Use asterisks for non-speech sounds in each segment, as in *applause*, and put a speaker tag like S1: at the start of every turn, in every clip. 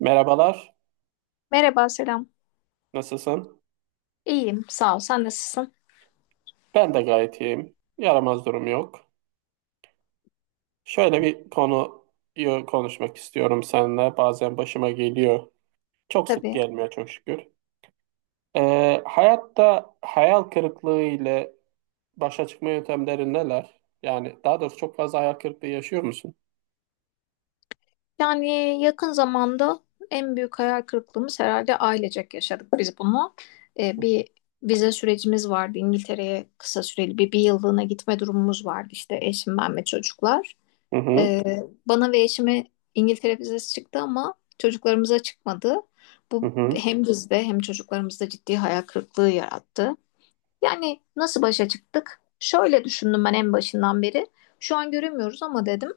S1: Merhabalar,
S2: Merhaba, selam.
S1: nasılsın?
S2: İyiyim, sağ ol. Sen nasılsın?
S1: Ben de gayet iyiyim. Yaramaz durum yok. Şöyle bir konuyu konuşmak istiyorum seninle. Bazen başıma geliyor. Çok sık
S2: Tabii.
S1: gelmiyor çok şükür. Hayatta hayal kırıklığı ile başa çıkma yöntemleri neler? Yani daha doğrusu çok fazla hayal kırıklığı yaşıyor musun?
S2: Yani yakın zamanda en büyük hayal kırıklığımız herhalde ailecek yaşadık biz bunu. Bir vize sürecimiz vardı. İngiltere'ye kısa süreli bir yıllığına gitme durumumuz vardı. İşte eşim, ben ve çocuklar.
S1: Hı hı,
S2: Ee, Bana ve eşime İngiltere vizesi çıktı ama çocuklarımıza çıkmadı.
S1: hı
S2: Bu
S1: hı,
S2: hem bizde hem çocuklarımızda ciddi hayal kırıklığı yarattı. Yani nasıl başa çıktık? Şöyle düşündüm ben en başından beri. Şu an göremiyoruz ama dedim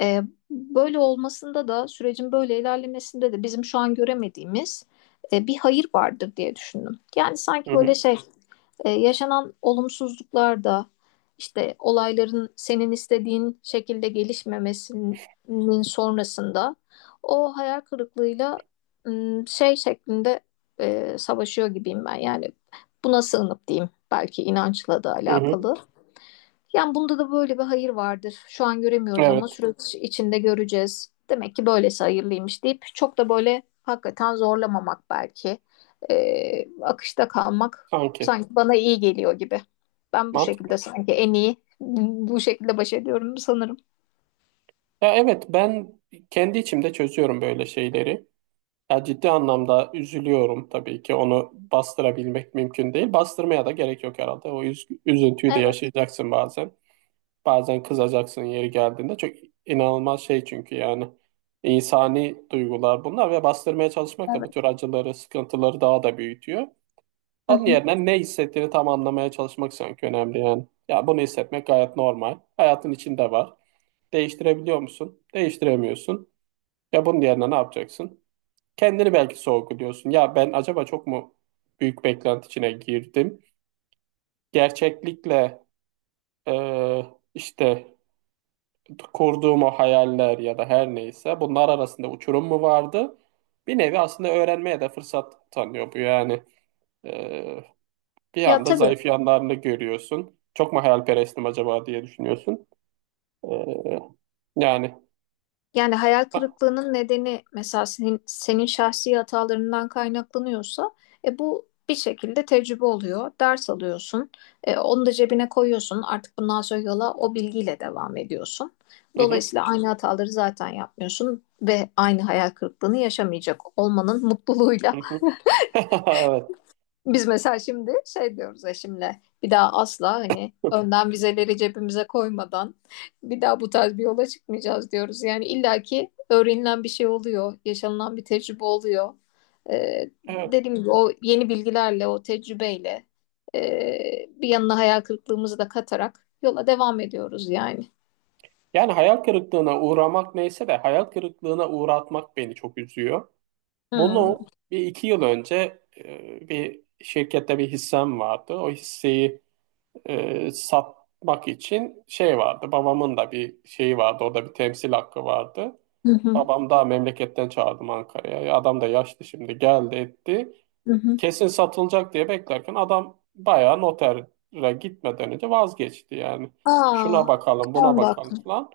S2: e, böyle olmasında da sürecin böyle ilerlemesinde de bizim şu an göremediğimiz bir hayır vardır diye düşündüm. Yani sanki
S1: hı hı,
S2: böyle yaşanan olumsuzluklar da işte olayların senin istediğin şekilde gelişmemesinin sonrasında o hayal kırıklığıyla şey şeklinde savaşıyor gibiyim ben. Yani buna sığınıp diyeyim belki inançla da
S1: hı hı.
S2: alakalı. Yani bunda da böyle bir hayır vardır. Şu an göremiyoruz ama
S1: Evet,
S2: süreç içinde göreceğiz. Demek ki böylesi hayırlıymış deyip çok da böyle hakikaten zorlamamak belki. Akışta kalmak
S1: sanki.
S2: sanki bana iyi geliyor gibi. Ben bu
S1: Mantıklı.
S2: şekilde sanki en iyi bu şekilde baş ediyorum sanırım.
S1: Ya evet, ben kendi içimde çözüyorum böyle şeyleri. Ya ciddi anlamda üzülüyorum tabii ki. Onu bastırabilmek mümkün değil. Bastırmaya da gerek yok herhalde. O üzüntüyü de
S2: Evet,
S1: yaşayacaksın bazen. Bazen kızacaksın yeri geldiğinde. Çok inanılmaz şey çünkü yani. İnsani duygular bunlar ve bastırmaya çalışmak da bu tür
S2: evet.
S1: acıları, sıkıntıları daha da büyütüyor.
S2: Hı
S1: Onun
S2: hı.
S1: yerine ne hissettiğini tam anlamaya çalışmak sanki önemli yani. Ya bunu hissetmek gayet normal. Hayatın içinde var. Değiştirebiliyor musun? Değiştiremiyorsun. Ya bunun yerine ne yapacaksın? Kendini belki sorguluyorsun. Ya ben acaba çok mu büyük beklenti içine girdim? Gerçeklikle e, işte kurduğum o hayaller ya da her neyse bunlar arasında uçurum mu vardı? Bir nevi aslında öğrenmeye de fırsat tanıyor bu yani. E, Bir
S2: Ya
S1: anda
S2: tabii.
S1: zayıf yanlarını görüyorsun. Çok mu hayalperestim acaba diye düşünüyorsun. E, Yani.
S2: Yani hayal
S1: Ha,
S2: kırıklığının nedeni mesela senin şahsi hatalarından kaynaklanıyorsa bu bir şekilde tecrübe oluyor. Ders alıyorsun. Onu da cebine koyuyorsun. Artık bundan sonra yola o bilgiyle devam ediyorsun.
S1: hı hı,
S2: Dolayısıyla aynı hataları zaten yapmıyorsun ve aynı hayal kırıklığını yaşamayacak olmanın
S1: hı
S2: mutluluğuyla
S1: hı. *laughs* Evet,
S2: biz mesela şimdi şey diyoruz eşimle bir daha asla hani önden vizeleri cebimize koymadan bir daha bu tarz bir yola çıkmayacağız diyoruz. Yani illaki öğrenilen bir şey oluyor, yaşanılan bir tecrübe oluyor.
S1: evet.
S2: Dediğim gibi o yeni bilgilerle, o tecrübeyle bir yanına hayal kırıklığımızı da katarak yola devam ediyoruz yani.
S1: Yani hayal kırıklığına uğramak neyse de hayal kırıklığına uğratmak beni çok üzüyor.
S2: Hmm.
S1: Bunu bir iki yıl önce bir şirkette bir hissem vardı. O hisseyi satmak için şey vardı. Babamın da bir şeyi vardı. Orada bir temsil hakkı vardı.
S2: Hı hı.
S1: Babam daha memleketten çağırdım Ankara'ya. Adam da yaşlı şimdi geldi etti.
S2: Hı hı.
S1: Kesin satılacak diye beklerken adam bayağı notere gitmeden önce vazgeçti yani.
S2: Aa,
S1: Şuna bakalım
S2: 10
S1: buna
S2: dakika.
S1: bakalım falan.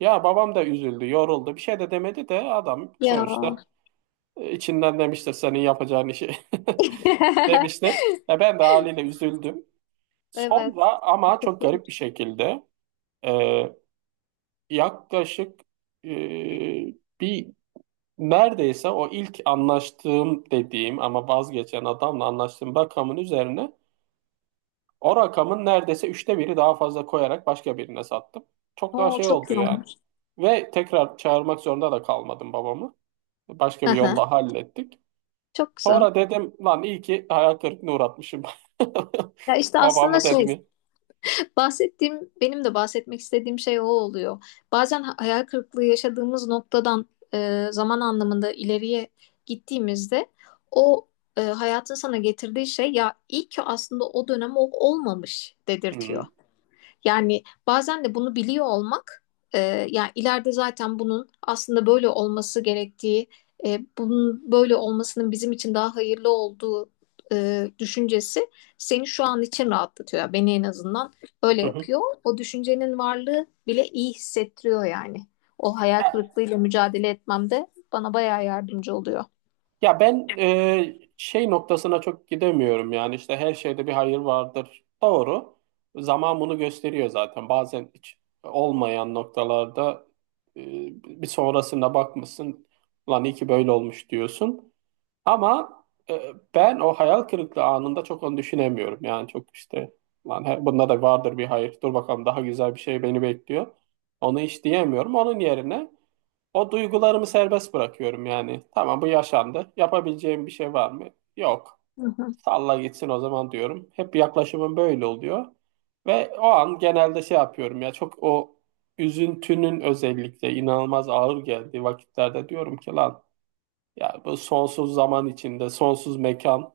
S1: Ya babam da üzüldü yoruldu bir şey de demedi de adam
S2: Ya.
S1: sonuçta İçinden demiştir senin yapacağın işi *laughs*
S2: *laughs*
S1: demiştir. Ya ben de haliyle üzüldüm.
S2: Evet.
S1: Sonra ama çok garip bir şekilde e, yaklaşık e, bir neredeyse o ilk anlaştığım dediğim ama vazgeçen adamla anlaştığım rakamın üzerine o rakamın neredeyse üçte biri daha fazla koyarak başka birine sattım. Çok daha
S2: Oo,
S1: şey
S2: çok
S1: oldu
S2: iyi.
S1: yani. Ve tekrar çağırmak zorunda da kalmadım babamı. Başka
S2: Hı
S1: bir
S2: hı.
S1: yolla hallettik.
S2: Çok güzel.
S1: Sonra dedim lan iyi ki hayal kırıklığına uğratmışım.
S2: Ya işte
S1: *laughs*
S2: aslında
S1: Babamı
S2: şey
S1: dedim ya.
S2: bahsettiğim benim de bahsetmek istediğim şey o oluyor. Bazen hayal kırıklığı yaşadığımız noktadan zaman anlamında ileriye gittiğimizde o hayatın sana getirdiği şey ya iyi ki aslında o dönem o olmamış
S1: Hı
S2: dedirtiyor.
S1: hı.
S2: Yani bazen de bunu biliyor olmak, yani ileride zaten bunun aslında böyle olması gerektiği, bunun böyle olmasının bizim için daha hayırlı olduğu düşüncesi seni şu an için rahatlatıyor. Yani beni en azından öyle
S1: Hı hı.
S2: yapıyor. O düşüncenin varlığı bile iyi hissettiriyor yani. O hayal
S1: Ya,
S2: kırıklığıyla mücadele etmemde bana bayağı yardımcı oluyor.
S1: ya ben şey noktasına çok gidemiyorum yani işte her şeyde bir hayır vardır. Doğru. Zaman bunu gösteriyor zaten. Bazen hiç olmayan noktalarda e, bir sonrasına bakmışsın. Lan iyi ki böyle olmuş diyorsun. Ama ben o hayal kırıklığı anında çok onu düşünemiyorum. Yani çok işte lan bunda da vardır bir hayır. Dur bakalım daha güzel bir şey beni bekliyor. Onu hiç diyemiyorum. Onun yerine o duygularımı serbest bırakıyorum yani. Tamam bu yaşandı. Yapabileceğim bir şey var mı? Yok.
S2: Hı hı.
S1: Salla gitsin o zaman diyorum. Hep yaklaşımım böyle oluyor. Ve o an genelde şey yapıyorum ya çok o üzüntünün özellikle inanılmaz ağır geldiği vakitlerde diyorum ki lan yani bu sonsuz zaman içinde, sonsuz mekan,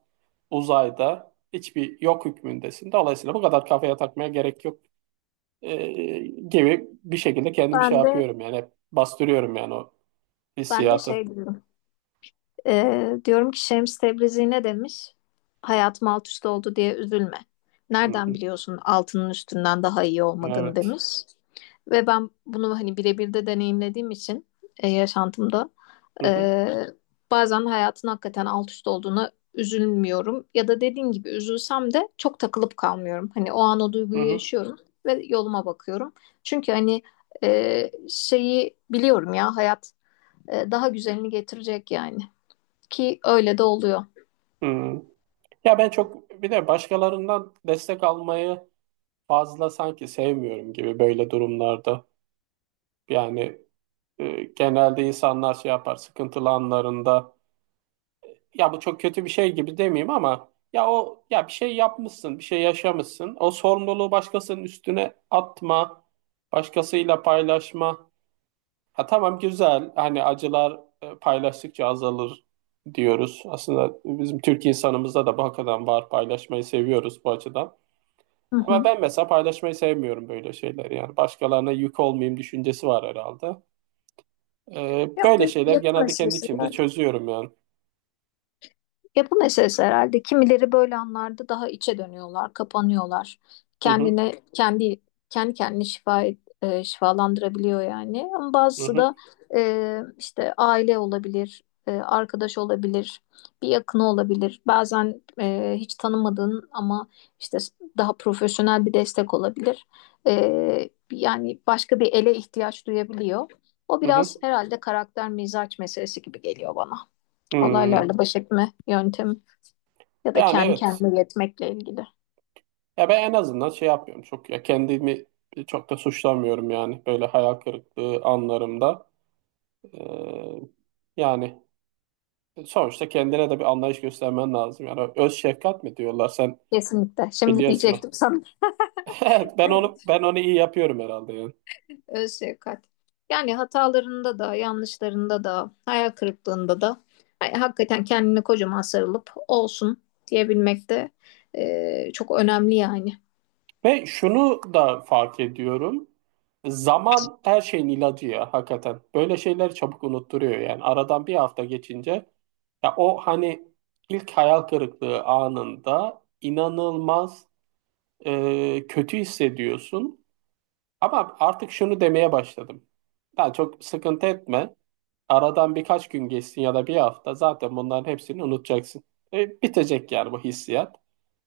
S1: uzayda hiçbir yok hükmündesin. Dolayısıyla bu kadar kafaya takmaya gerek yok ee, gibi bir şekilde kendimi şey
S2: Ben de
S1: yapıyorum yani hep bastırıyorum yani o
S2: ben de şey
S1: hissiyatı.
S2: diyorum. Diyorum ki Şems Tebrizi ne demiş? Hayatım alt üst oldu diye üzülme.
S1: Hı
S2: Nereden
S1: hı.
S2: biliyorsun altının üstünden daha iyi olmadığını
S1: Evet.
S2: demiş. Ve ben bunu hani birebir de deneyimlediğim için yaşantımda
S1: Hı hı.
S2: e, bazen hayatın hakikaten alt üst olduğuna üzülmüyorum. Ya da dediğin gibi üzülsem de çok takılıp kalmıyorum. Hani o an o
S1: Hı
S2: duyguyu
S1: hı.
S2: yaşıyorum ve yoluma bakıyorum. Çünkü hani şeyi biliyorum ya hayat daha güzelini getirecek yani. Ki öyle de oluyor.
S1: Hı. Ya ben çok bir de başkalarından destek almayı fazla sanki sevmiyorum gibi böyle durumlarda. Yani genelde insanlar şey yapar sıkıntılı anlarında ya bu çok kötü bir şey gibi demeyeyim ama ya o ya bir şey yapmışsın, bir şey yaşamışsın. O sorumluluğu başkasının üstüne atma, başkasıyla paylaşma. Ha tamam güzel. Hani acılar paylaştıkça azalır diyoruz. Aslında bizim Türk insanımızda da bu hakikaten var. Paylaşmayı seviyoruz bu açıdan.
S2: Hı
S1: Ama
S2: hı.
S1: ben mesela paylaşmayı sevmiyorum böyle şeyler yani. Başkalarına yük olmayayım düşüncesi var herhalde.
S2: Ya o da
S1: Böyle şeyler
S2: yapı
S1: genelde kendi
S2: meselesi
S1: içimde
S2: var.
S1: çözüyorum yani.
S2: Ya bu meselesi herhalde kimileri böyle anlarda daha içe dönüyorlar, kapanıyorlar.
S1: Hı hı,
S2: Kendine kendi kendi kendini şifa şifalandırabiliyor yani. Ama
S1: hı
S2: bazısı
S1: hı,
S2: da işte aile olabilir, arkadaş olabilir, bir yakını olabilir. Bazen hiç tanımadığın ama işte daha profesyonel bir destek olabilir. Yani başka bir ele ihtiyaç duyabiliyor. O
S1: hı
S2: biraz
S1: hı.
S2: herhalde karakter mizaç meselesi gibi geliyor bana.
S1: Hı.
S2: Olaylarla baş etme yöntemi ya da
S1: Yani
S2: kendi
S1: evet.
S2: kendine yetmekle ilgili.
S1: Ya ben en azından şey yapmıyorum. Çok ya kendimi çok da suçlamıyorum yani böyle hayal kırıklığı anlarımda. Ee, Yani sonuçta kendine de bir anlayış göstermen lazım. Yani öz şefkat mi diyorlar sen
S2: Kesinlikle. Şimdi
S1: biliyorsun o.
S2: diyecektim
S1: *laughs*
S2: sana.
S1: Evet, ben onu
S2: Evet,
S1: ben onu iyi yapıyorum herhalde yani.
S2: öz şefkat. Yani hatalarında da, yanlışlarında da, hayal kırıklığında da yani hakikaten kendine kocaman sarılıp olsun diyebilmek de çok önemli yani.
S1: Ve şunu da fark ediyorum. Zaman her şeyin ilacı ya hakikaten. Böyle şeyler çabuk unutturuyor yani. Aradan bir hafta geçince ya o hani ilk hayal kırıklığı anında inanılmaz kötü hissediyorsun. Ama artık şunu demeye başladım. Ya çok sıkıntı etme. Aradan birkaç gün geçsin ya da bir hafta zaten bunların hepsini unutacaksın. Bitecek yani bu hissiyat.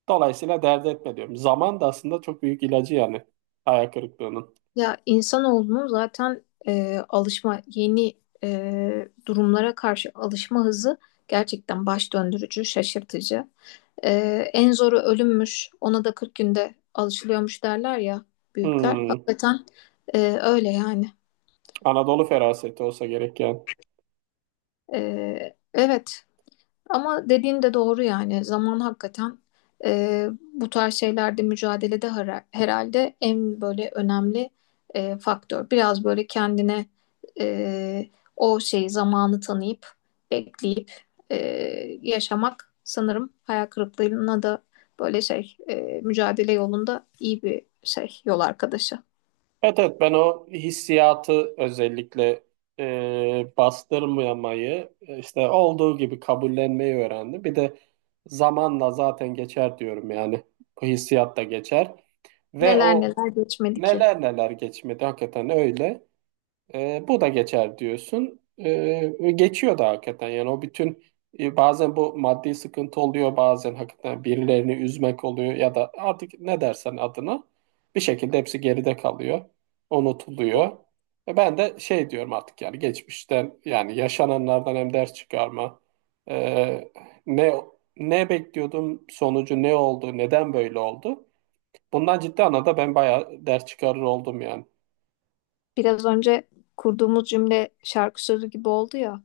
S1: Dolayısıyla dert etme diyorum. Zaman da aslında çok büyük ilacı yani hayal kırıklığının.
S2: Ya insanoğlunun zaten alışma yeni durumlara karşı alışma hızı gerçekten baş döndürücü, şaşırtıcı. E, En zoru ölümmüş, ona da 40 günde alışılıyormuş derler ya büyükler.
S1: Hmm,
S2: Hakikaten öyle yani.
S1: Anadolu feraseti olsa gerek yani.
S2: Evet, ama dediğin de doğru yani zaman hakikaten bu tarz şeylerde mücadelede herhalde en böyle önemli faktör. Biraz böyle kendine e, o şeyi zamanı tanıyıp bekleyip e, yaşamak sanırım hayal kırıklığına da böyle mücadele yolunda iyi bir şey yol arkadaşı.
S1: Evet, evet ben o hissiyatı özellikle bastırmayamayı işte olduğu gibi kabullenmeyi öğrendim. Bir de zamanla zaten geçer diyorum yani bu hissiyat da geçer ve
S2: Neler
S1: o
S2: neler geçmedi ki.
S1: neler neler geçmedi hakikaten öyle. Bu da geçer diyorsun. Ve geçiyor da hakikaten. Yani o bütün bazen bu maddi sıkıntı oluyor, bazen hakikaten birilerini üzmek oluyor ya da artık ne dersen adına bir şekilde hepsi geride kalıyor, unutuluyor. Ben de şey diyorum artık yani geçmişten yani yaşananlardan hem ders çıkarma. E, ne ne bekliyordum sonucu ne oldu, neden böyle oldu? Bundan ciddi anlamda ben bayağı ders çıkarır oldum yani.
S2: Biraz önce kurduğumuz cümle şarkı sözü gibi oldu ya.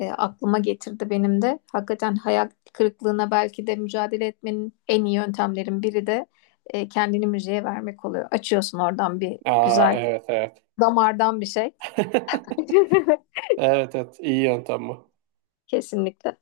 S2: Aklıma getirdi benim de. Hakikaten hayal kırıklığına belki de mücadele etmenin en iyi yöntemlerin biri de kendini müziğe vermek oluyor. Açıyorsun oradan bir
S1: Aa
S2: güzel
S1: evet evet.
S2: damardan bir şey.
S1: *laughs*
S2: *laughs*
S1: Evet evet iyi yöntem bu.
S2: Kesinlikle.